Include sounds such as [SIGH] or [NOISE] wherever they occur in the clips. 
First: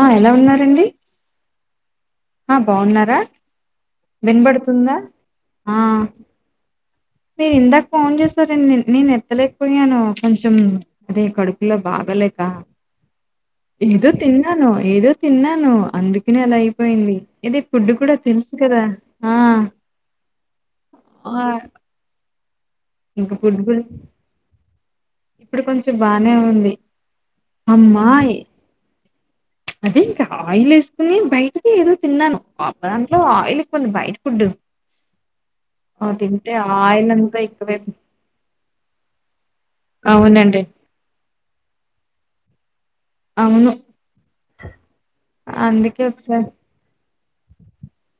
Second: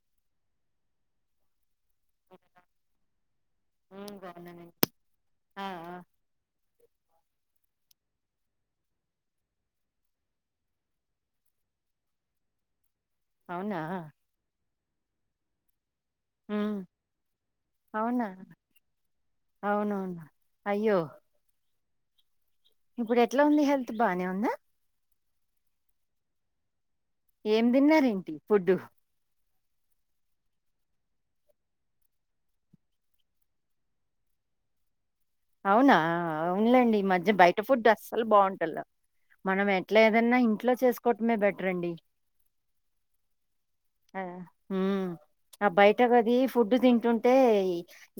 ఆ ఎలా ఉన్నారండి ఆ బావున్నారా ఉమ్ బాగున్నానండి వినబడుతుందా ఆ మీరు ఇందాక ఫోన్ చేసారు అండి నేను ఎత్తలేకపోయాను కొంచెం అదే కడుపులో బాగా లేక అవునా ఏదో తిన్నాను ఏదో తిన్నాను అందుకనే అలా ఉమ్ అయిపోయింది ఇదే ఫుడ్డు కూడా అవునా తెలుసు కదా ఆ అవునవును అయ్యో ఆ ఇప్పుడు ఇంక ఎట్లా ఫుడ్ ఉంది గురి హెల్త్ బానే ఉందా ఇప్పుడు కొంచెం బానే ఉంది ఏం అమ్మా తిన్నరు ఏంటి ఫుడ్డు అదే ఇంక ఆయిల్ వేసుకుని బయటికి ఏదో తిన్నాను దాంట్లో ఆయిల్ ఎక్కువ ఉంది బయట ఫుడ్డు [INAUDIBLE] అవునా అవునులేండి ఈ మధ్య బయట ఫుడ్ ఎక్కువైపోయి అస్సలు బావుంటల్ల మనం ఏదన్నా అవునండి ఇంట్లో చేసుకోవటమే బెటర్ అండి అవును ఆ హు మ్ ఆ బయట అందుకే అది ఒకసారి ఫుడ్డు తింటుంటే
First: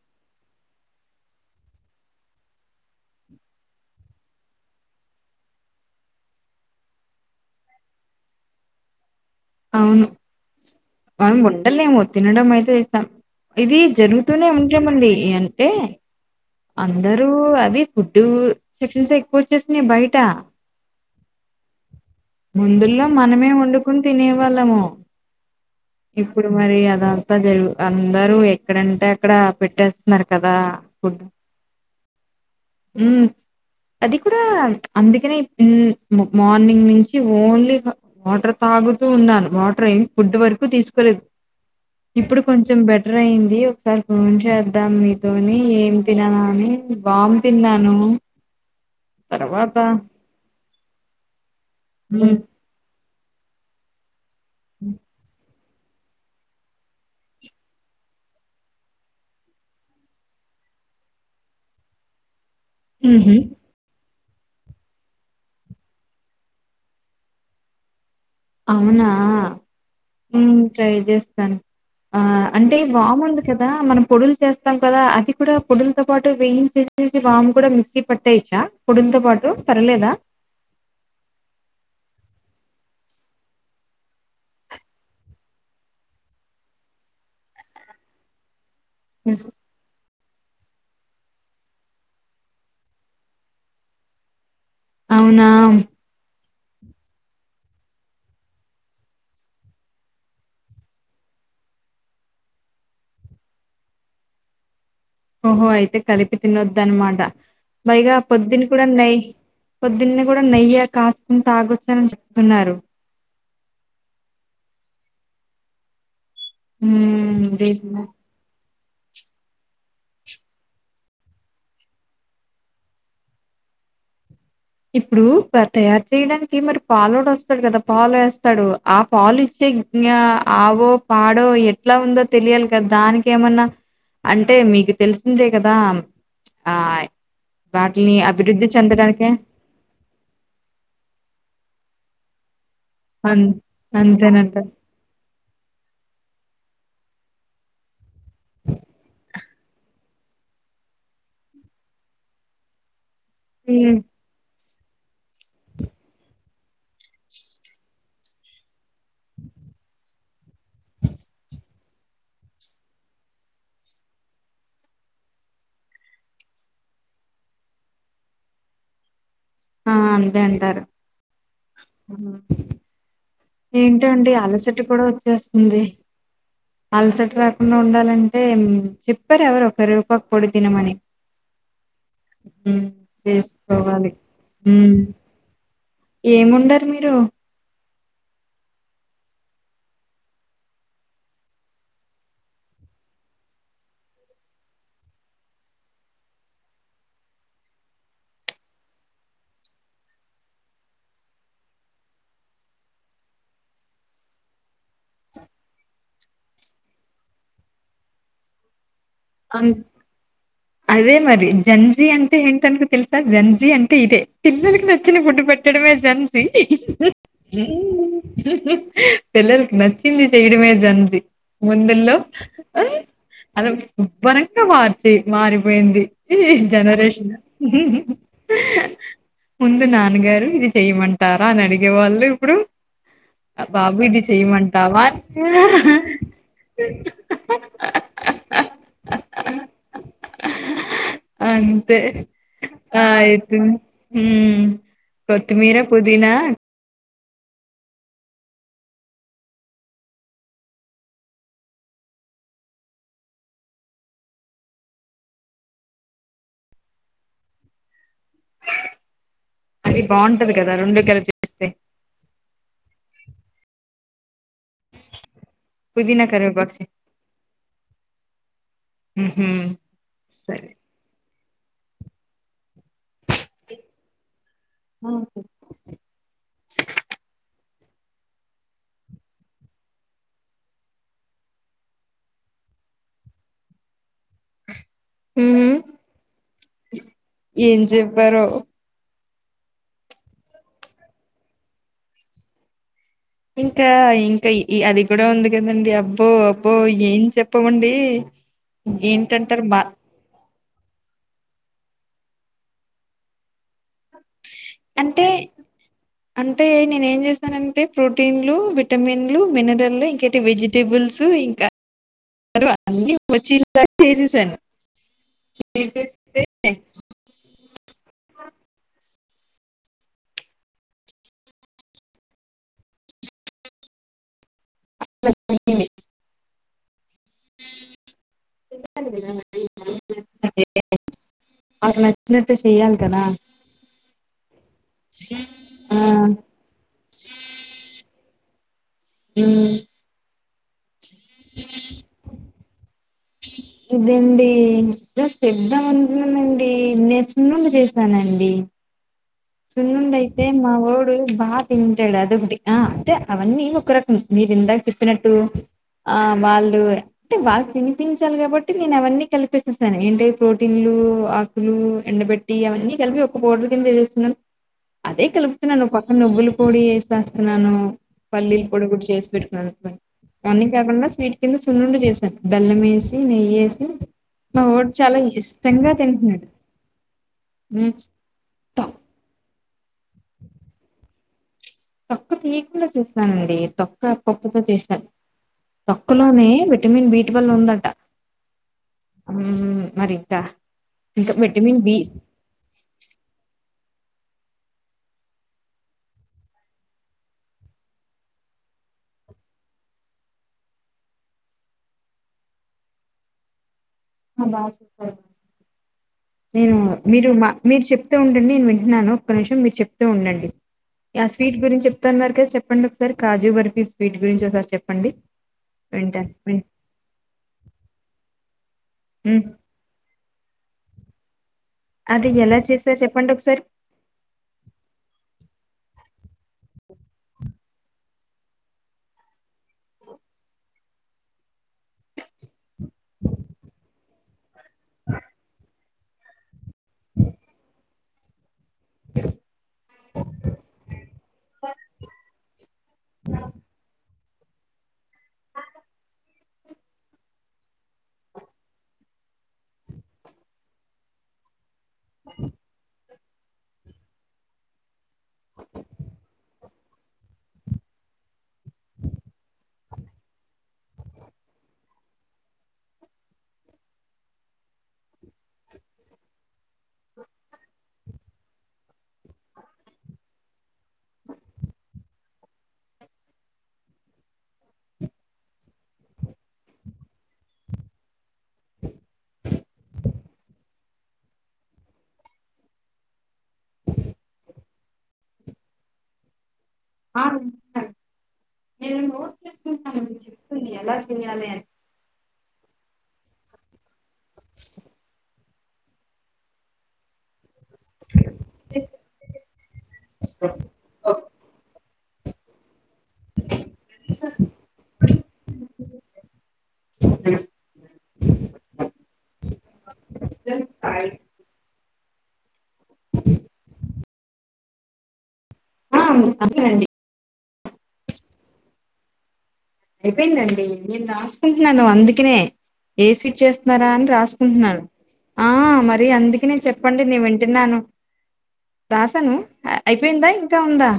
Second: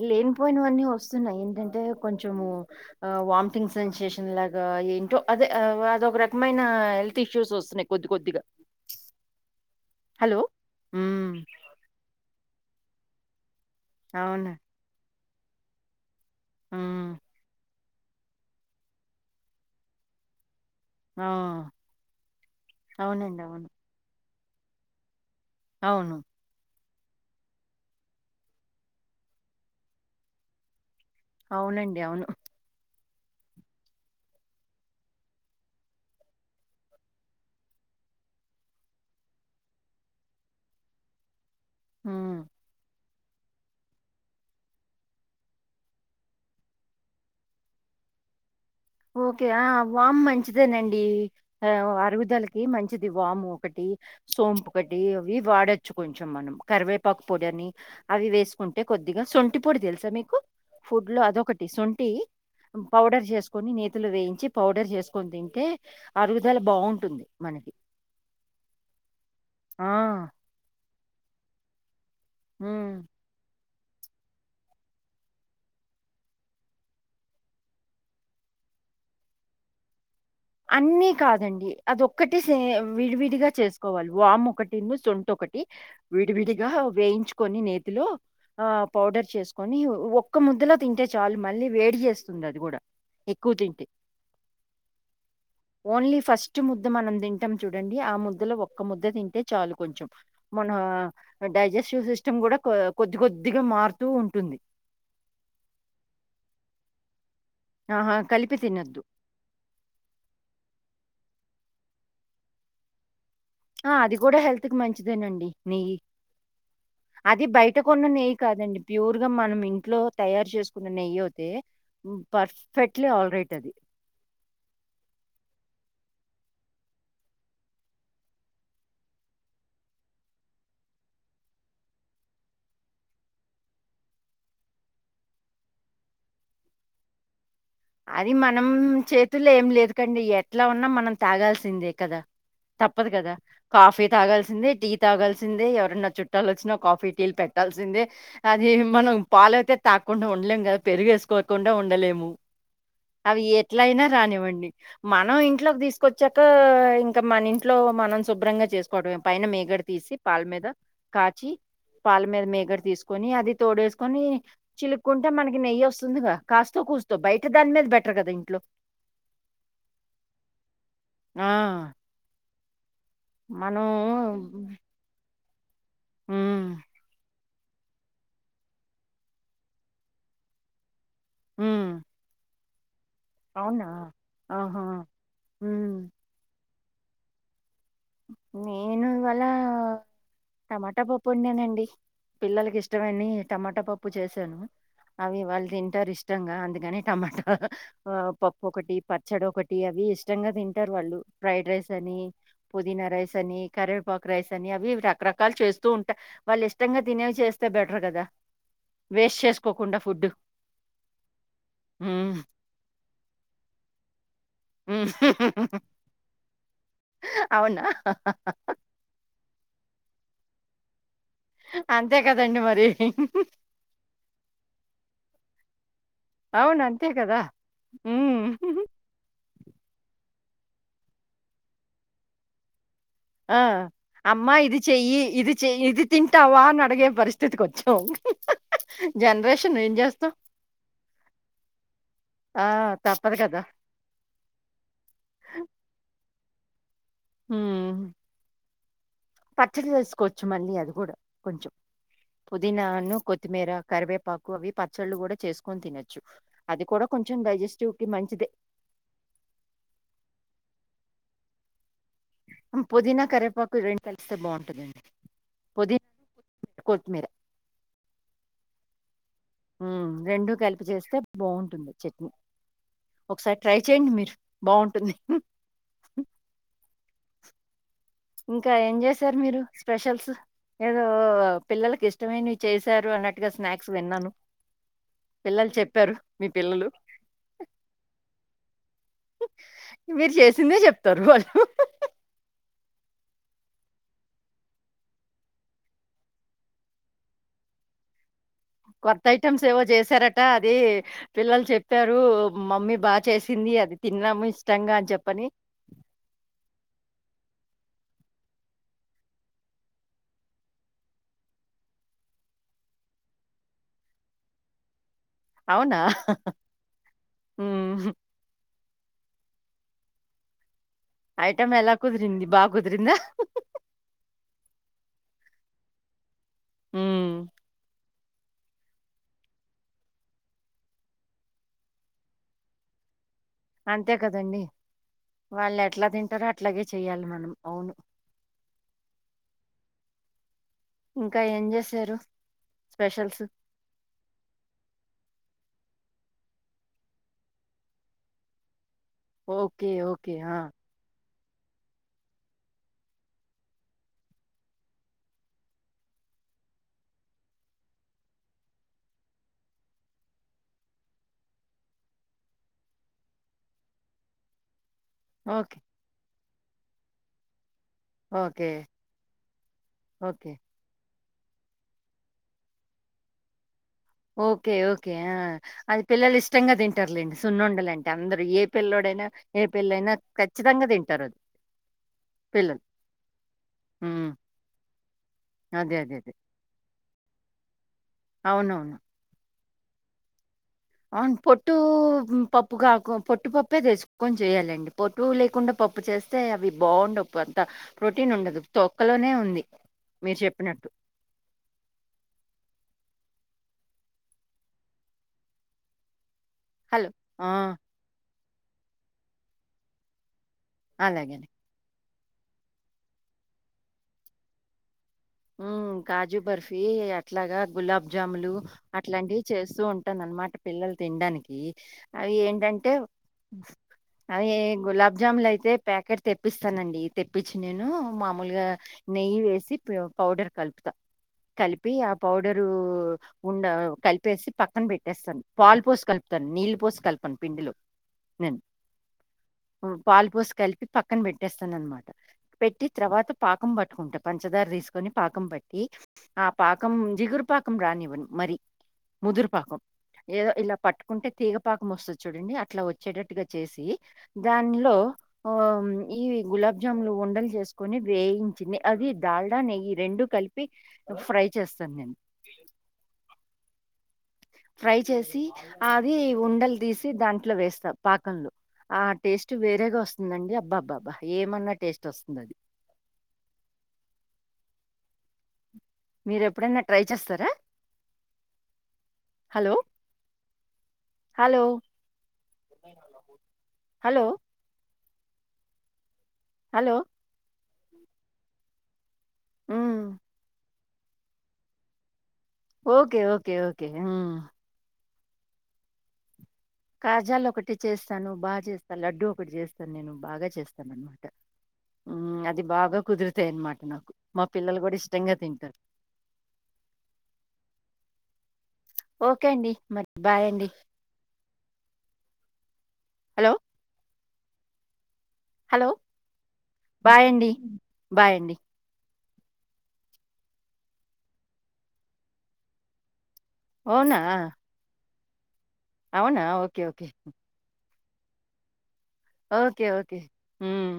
లేని పోయినవన్నీ వస్తున్నాయి ఏంటంటే కొంచెం వామిటింగ్ సెన్సేషన్ లాగా ఏంటో అదే అదొక రకమైన హెల్త్ ఇష్యూస్ వస్తున్నాయి కొద్ది కొద్దిగా అవును హలో ఉమ్ అవున్ ఉంటలేము తినడం అయితే ఇస్తాం. ఇది అవును. జరుగుతూనే ఉంటే మళ్ళీ అంటే హ్మ్. అందరూ అవి ఫుడ్డు టిఫిన్స్ ఎక్కువచ్చేస్నాయ్ బయట ఆ! ముందుల్లో అవునండి. మనమే అవును. వండుకుని తినేవాళ్ళము. అవును. ఇప్పుడు మరి అ తర్వాత జరుగు అందరూ ఎక్కడంటే అక్కడ పెట్టేస్తున్నారు కదా? అవునండి అవును. ఊమ్ అది కూడా అందుకనే ఇ మార్నింగ్ నుంచి ఓన్లీ వాటర్ తా తాగుతూ ఉన్నాను వాటర్ ఏం ఫుడ్ వరకు తీసుకోలేదు. హ్మ్. ఇప్పుడు కొంచెం బెటర్ అయింది ఒకసారి ఫోన్ చేద్దాం మీతోని ఏం తిన్నానా అని వామ్ తిన్నాను. ఓకే ఆ తర్వాత వామ్ మంచిదేనండి ఆ ఉమ్ అరుగుదలకి మంచి అది వాము ఒకటి సోంపు ఒకటి అవి వాడొ చ్చు కొంచెం మనం కరివేపాకు పొడి అని అవి వేసుకుంటే కొద్దిగా సొంటి పొడి తెలుసా మీకు? ఫుడ్ లో అదొకటి సొంటి పౌడర్ ఉహు చేసు నేతులు వేయించి పౌడర్ చేసుకొని తింటే అరుగుదల బాగుంటుంది మనకి అవునా ఆ! ఉమ్ ట్రై చేస్తాను. ఆ అంటే హ్మ్. వామెందుకు చెప్ మనం పొడులు చేస్తాం కదా? అది కూడా పొడులతో పాటు వేయించేసి వాము కూడా మిక్సీ పట్టేయచ్చా? ఆ పొడిన్తో పాటు పర్లేదా? అన్నీ కాదండి. అదొక్కటి సే విడివిడిగా చేసుకోవాలి వాము ఒకటి ను సొంటొ ఒకటి విడివిడిగా వేయించుకొని నేతిలో ఆ పౌడర్ చేసుకొని ఒ ఒక్క ముద్దలో తింటే చాలు మళ్ళీ వేడి చేేస్తుంది అది కూడా ఎక్కువ తింటే అవునా ఓన్లీ ఫస్ట్ ఫస్ట్ ముద్ద మనం తింటాం చూడండి ఆ ముద్దలో ఒక్క ముద్ద తింటే చాలు కొంచెం మన డైజెస్టివ్ సిస్టమ్ కూడా కొద్ది కొద్దిగా మారుతూ ఉంటుంది. ఓహో అయితే కలిపి తిన్నోదన్మాట. ఆహా! పైగా కలిపి పొద్దుని కూడా తినొద్దు. నెయ్ పొద్దున్న కూడా నెయ్యి కాస్ తాగొచ్చని చెప్తున్నారు. ఆ అది కూడా హెల్త్ కి మంచిదేనండి నెయ్యి హ్మ్. అది బయట అదేనా కొన్న నెయ్యి కాదండి. ప్యూర్ గా మనం ఇంట్లో తయారు చేసుకున్న నెయ్యి అయితే పర్ఫెక్ట్లీ ఆల్రైట్ అది ఇప్పుడు తయారు చేయడానికి మరి పాలు వస్తాడు కదా పాలు వేస్తాడు ఆ పాలు ఇచ్చే ఆవో పాడో ఎట్లా ఉందో తెలియాలి కదా దానికి ఏమన్నా? అంటే మీకు తెలిసిందే కదా ఆ వాటిని అది అభివృద్ధి మనం చెందడానికే చేతుల్లో ఏం లేదు కండి ఎట్లా ఉన్నా మనం తాగాల్సిందే కదా? తప్పదు కదా అన్ కాఫీ తాగాల్సింది అంతేనంటారు. టీ తాగాల్సింది ఎవరన్నా చుట్టాలు వచ్చినప్ కాఫీ టీల్ పెట్టాల్సిందే మనం పాలైతే తాకుండా ఉండలేం కదా పెరుగు వేసుకోకుండా ఉం ఉండలేము. అవి ఎట్ల హ్మ్. అయినా రానివ్వండి. మనం ఇంట్లోకి తీసుకొచ్చాక ఇంకా మన ఇంట్లో మనం శుభ్రంగా చేసుకోవడమే పైన మీగ తీసి పాల్ మీద కాచి పాల మీద మీగడ తీసుకొని అది తోడేసుకొని చిలుక్కుంటే మనకి నెయ్యి వస్తుందిగా కాస్తో కూస్త బయట దాని మీద బెటర్ కదా ఇంట్లో ఆ అంతే అంటారు ఆ ఉ మనం ఏంటండి అలసట కూడా వచ్చేస్తుంది హ్మ్ అలసట రాకుండా ఉండాలంటే చెప్పారు ఎవరో ఒకరు రూపాకు పొడి తినమని ఉ హ్ వేసుకోవాలి హ్ ఆహా హ్మ్ ఏమ్ వండారు మీరు నేను ఇవాళ టమాటా పప్పు వండానండి పిల్లలకి ఇష్టమని టమాటా పప్పు చేశాను అవి వాళ్ళు తింటారు ఇష్టంగా అందుకని టమాటా హ హ పప్పు ఒకటి పచ్చడి ఒకటి అవి ఇష్టంగా తింటారు వాళ్ళు ఫ్రైడ్ రైస్ అని పొదీనా రైస్ అని కరేపాకు రైస్ అని అవి రకరకాలు చేస్తూ ఉంటా వాళ్ళు ఇష్టంగా తినేవి చేస్తే బెటర్ కదా వేస్ట్ అన్ చేసుకోకుండా ఫుడ్ అదే మరి జెన్జి హ్మ్ అంటే ఏంటంటే తెలుసా జెన్జి అంటే ఇదే పిల్లలకి హ్మ్ నచ్చిన ఫుడ్డు పెట్టడమే జెన్జి మ్ హ అవునా హ పిల్లలకు నచ్చింది చేయడమే జెన్జి ముందుల్లో అంతే కదండి మరి అలా కనక పార్టీ మారిపోయింది హ్ అవును అంతే జనరేషన్ కదా హ్ హ్ హ్మ్ ముందు నాన్నగారు ఇది చెయమంటారా అని అడిగే వాళ్ళు ఇప్పుడు ఆ! బాబు [UNINTELLIGIBLE] అమ్మా ఇది చెయ్యమంటావా చెయ్యి ఇది చెయ్యి ఇది తింటావా అని అడిగే పరిస్థితి కొచ్చాం జనరేషన్ ఏం చేస్తాం అంతే ఆ తప్పదు ఆయితే కదా! హ కొత్తిమీర పుదీనా హ పచ్చడి చేసుకోవచ్చు మళ్ళీ అది కూడా కొంచెం పుదీనాను కొత్తిమీర కరివేపాకు అవి పచ్చళ్ళు కూడా చేసుకొని తినొచ్చు అది కూడా కొంచెం డైజెస్టివ్ కి మంచిది అది బాగుంటది కదా రెండు కలిపి చేస్తే పొదీనా కరేపాకు రెండు చేస్తే బాగుంటుందండి పుదీనా కరివేపాకు పొదిన చెయ్ కొత్తిమీర ఉహు ఉ రెండూ సరే కలిపి చేస్తే బాగుంటుంది చట్నీ ఒకసారి ట్రై చేయండి మీరు బాగుంటుంది హ్ హ్ ఇంకా ఏం చేసారు మీరు స్పెషల్స్ ఏదో పిల్లలకి ఇష్టమైనవి చేశారు అన్నట్టుగా స్నాక్స్ విన్నాను హ్ పిల్లలు హ్ చెప్పారు మీ పిల్లలు ఏం చెప్పారో మీరు చేసిందే చెప్తారు వాళ్ళు ఇంకా ఇంకా అది కూడా ఉంది కదండి అబ్బో అబ్బో ఏం చెప్పమండి కొత్త ఐటెమ్స్ ఏంటంటారు బా ఏవో చేసారట అది పిల్లలు చెప్పారు మమ్మీ బాగా చేసింది అది తిన్నాము ఇష్టంగా అని అంటే చెప్పని అంటే నేనేం చేస్తానంటే ప్రోటీన్లు విటమిన్లు మినరల్లు ఇంకటి వెజిటేబుల్స్ం క అ వచ్చిన్ వరకు వేసేసాను అవున అహ ఐటమ్ ఎలా కుదిరింది బాగ కుదిరింద [UNINTELLIGIBLE] ఉ [UNINTELLIGIBLE] వాళ్లకి నచ్చినట్టు చెయ్యాల్ కదా అంతే కదండి వాళ్ ఆ! ఎట్లా తింటారో అట్లాగే చెయాలి మనం అవును ఉ ఇంకా ఏం చేశారు స్పెషల్స్ ఇదండి జ చెద్దామ్ అనుకున్నానండి నేన్ సుల్లుండలు చేశానండి [UNINTELLIGIBLE] ఓకే ఓకే సుల్లుండయితే ఆ, మా ఓడు బాగా తింటాడు అదొకటి ఆ అంటే అవన్నీ ఒక్క రకం మీరు ఇందాక చెప్పినట్టు ఆ వాళ్ళు అంటే వాళ్ళు తినిపించాలి కాబట్టి నేను అవన్నీ కల్పిస్తేస్తాను ఏంట ప్రోటీన్లు ఆకులు ఎండబెట్టి అవన్నీ కలిపి ఒక పౌడర్ కింద వసేస్తున్నాం అదే ఓకే కలుపుతున్నాను ఒక పక్కన నువ్వులు పొడి వేసేస్తున్నాను పల్లీలు ఓకే పొడి కూడ చేసి పెట్టుకున్న ఓకే ఇవన్ని కాకుండా స్వీట్ కింద సున్నుండు చేసాను బెల్లం వేసి నెయ్యేసి ఓకే ఓకే ఆ అది పిల్లలు తింటున్నాడు ఇష్టంగా తింటార్లేండి సున్నుండలు ఉమ్, అంటే అందరుూ ఏ తక్కువ పిల్ల్లోడైనా ఏ పిళ్ల్లైన ఖచ్చితంగా తింటారు అ తొక్కు తీయకుండా చూస్తానండి తొక్క్క హ్మ్. పొట్టుతో చేశాను అదే. అదే. తొక్కులోనే విటమిన్ బీ ట్వల్ ఉందం అవునవున్ మరి త అ పొట్టు పప్పు కాకు పొట్టు పొప్పే చెసుకో కొన్ చేయాలండి పొటు లేకుండా పప్పు చేస్తే అవి బాగుండవు కొంత ప్రోటీన్ ఉండదు తొక్క లోనే ఉంది మీర్ చెప్పినట్టు [INAUDIBLE] బా చెప్తర్ నేను హలో! మీరు మా ఆ! మీరు చెప్త్ ఉంటది నే న్ వింటున్నాను ఒక్క నిమిషం మీరు చెప్తూ ఉండండి ఆ అలాగనే. స్వీట్ గురించి టెన్ వరకె చెప్పండి ఒకసారి కాజు బర్ఫీ స్వీట్ గురించి ఒకసారి చెప్ప ఉ కాజు బర్ఫీ అట్లగ గులాబ్ జాములు అట్లాంటివి మ్మ్. చేస్తూ ఉం ఉంటదన్నమాట పిల్లలు తినడానికి అది అయి ఎలా ఏంటంటే చేసారు చెప్పండి ఒకసారి అవి గులాబ్ జాముున్ ఐతే ఐతే ప్యాకెట్ తెప్పిస్తానండి తెప్పించి నేను మామూల్గా నెయ్యి వేసి పౌడర్ కల్పుతా కలిపి ఆ పౌడరు ఉండ కలిపేసి పక్కన పెట్టేస్తాను పాలు పోసి కలుపుతాను నీళ్ళు పోసి కలపను పిండిలో నేను [INAUDIBLE] పాలు పోసి కలిపి పక్కన పెట్టేస్తాననమాట పెట్టి త్రవాత పాకం పట్టుకుంట పంచదార తీసుకొని పాకం పట్టి ఆ పాకం జిగురు పాకం రానివ్వను మరి ముదురు పాకం ఏదో ఇలా పట్టుకుంటే తీగ పాకం వస్త చూడండి అట్లా వచ్చేటట్టుగా చేసి దానిలో ఆ ఈ గులాబ్జాములు ఉండలు చేసుకొని వేయించింది అది దాల్డా నెయ్యి రెండు కలిపి ఫ్రై చేస్తాను నేను ఫ్రై చేసి అది ఉండలు తీసి దాంట్లో వేస్తా పాక్ కంలో ఆ టేస్ట్ వేరేగా వస్తుందండి అబ్బా అబ్బా అబ్బా ఏమన్నా టేస్ట్ వస్తుంది అది [INAUDIBLE] మీరేప్పుడన్న ట్రై చేస్తారా హలో హలో హలో హలో! నేను వినిపిస్తానంది నిను నోట్ హ్మ్. చేసుకుంటానా నువ్వు చెప్తుంది ఎలా చెయ్యాలె అని ఓకే ఓకే ఓకే హ్మ్. [INAUDIBLE] కాజాలోకటి చేస్తాను బాగా చేస్తాను లడ్డూ ఒకటి చేస్తాను నేను బాగా చేస్తానన్నమాట మ్ అది బాగా కుదురుతాయన్నమాట నాకు మా పిల్లలు కూడా ఇష్టంగా తింటారు [INAUDIBLE] ఓకే అండి మరి బాయ్ అండి అని హలో హలో ఆ అవునండి బాయండి బాయండి అయిపోయిందండి నేను రాసుకుంటున్నాను అందుకనే ఏ సిట్ చేస్తున్నారా అని అవునా! రాసుకుంటున్నాడు ఆ మరి అవునా! అందుకనేే ఓకే. చెప్పండి ఓకే. నీ వింటున్నాను రాసాను ఓకే. ఓకే. అయిపోయిందా ఇంకా ఉందా హ్మ్.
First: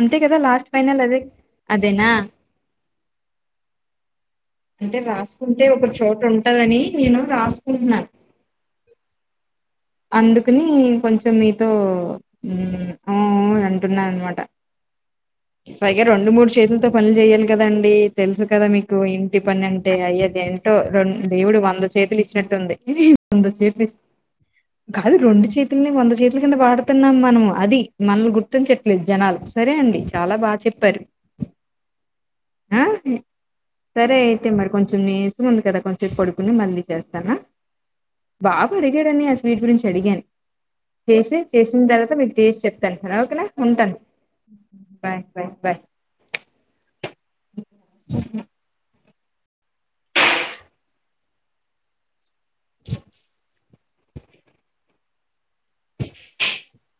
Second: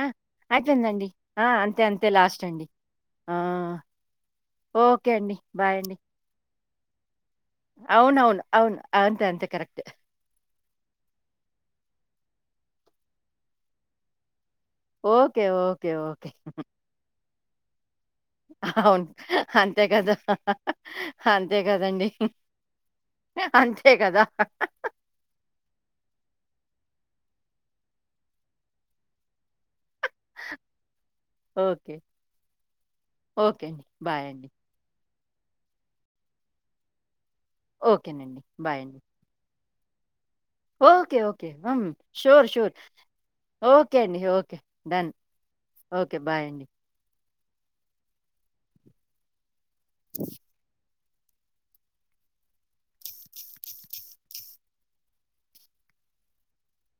ఆ! కదా లాస్ట్ ఫైనల్ అయిపోయిందండి. అదే ఆ! అంతే. అంతే. అదేనా లాస్ట్ అండి. ఆ! అంటే ఓకే అండి. రాసుకుంటే బాయ్ ఒక అండి. చోట ఉంటదని నేను రాసుకుంటున్నాను అవునవును అవును అంతే అంతే కరెక్ట్ అందుకని కొంచెం మీతో మ్ మ్ అంటున్నా అన్నమాట ఓకే. ఓకే. పైగా రెండు ఓకే. మూడు చేతులతో పనులు చెయ్యాలి కదండి తెలుసు కదా మీకు అవును. ఇంటి పని అంతే అంటే కదా! అయ్యది ఏంటో రెం అంతే దేవుడు వంద కదండీ! చేతులు ఇచ్చినట్టుంది అంతే కదా అది రెండు చేతులని వంద చేతుల కింద వాడుతున్నాం మనము అది మనల్ని గుర్తించట్లేదు జనాలు సరే అండి చాలా బాగా చెప్పారు ఓకే. ఆ ఓకే అండి. సరే బాయ్ అండి. అయితే మరి కొంచం నేర్ ముంది కదా కొంచసేపు పడుకోని మల్లి చేస్తానా ఓకేనండి బాబు బాయ్ అండి అడిగాడని ఆ స్వీట్ గురించి అడిగన్ okay okay sure taste sure చెప్తాను ఓకేనా ఉంటాను ఓకే అండి okay done bye bye bye okay bye అండి [UNINTELLIGIBLE] [UNINTELLIGIBLE] [UNINTELLIGIBLE]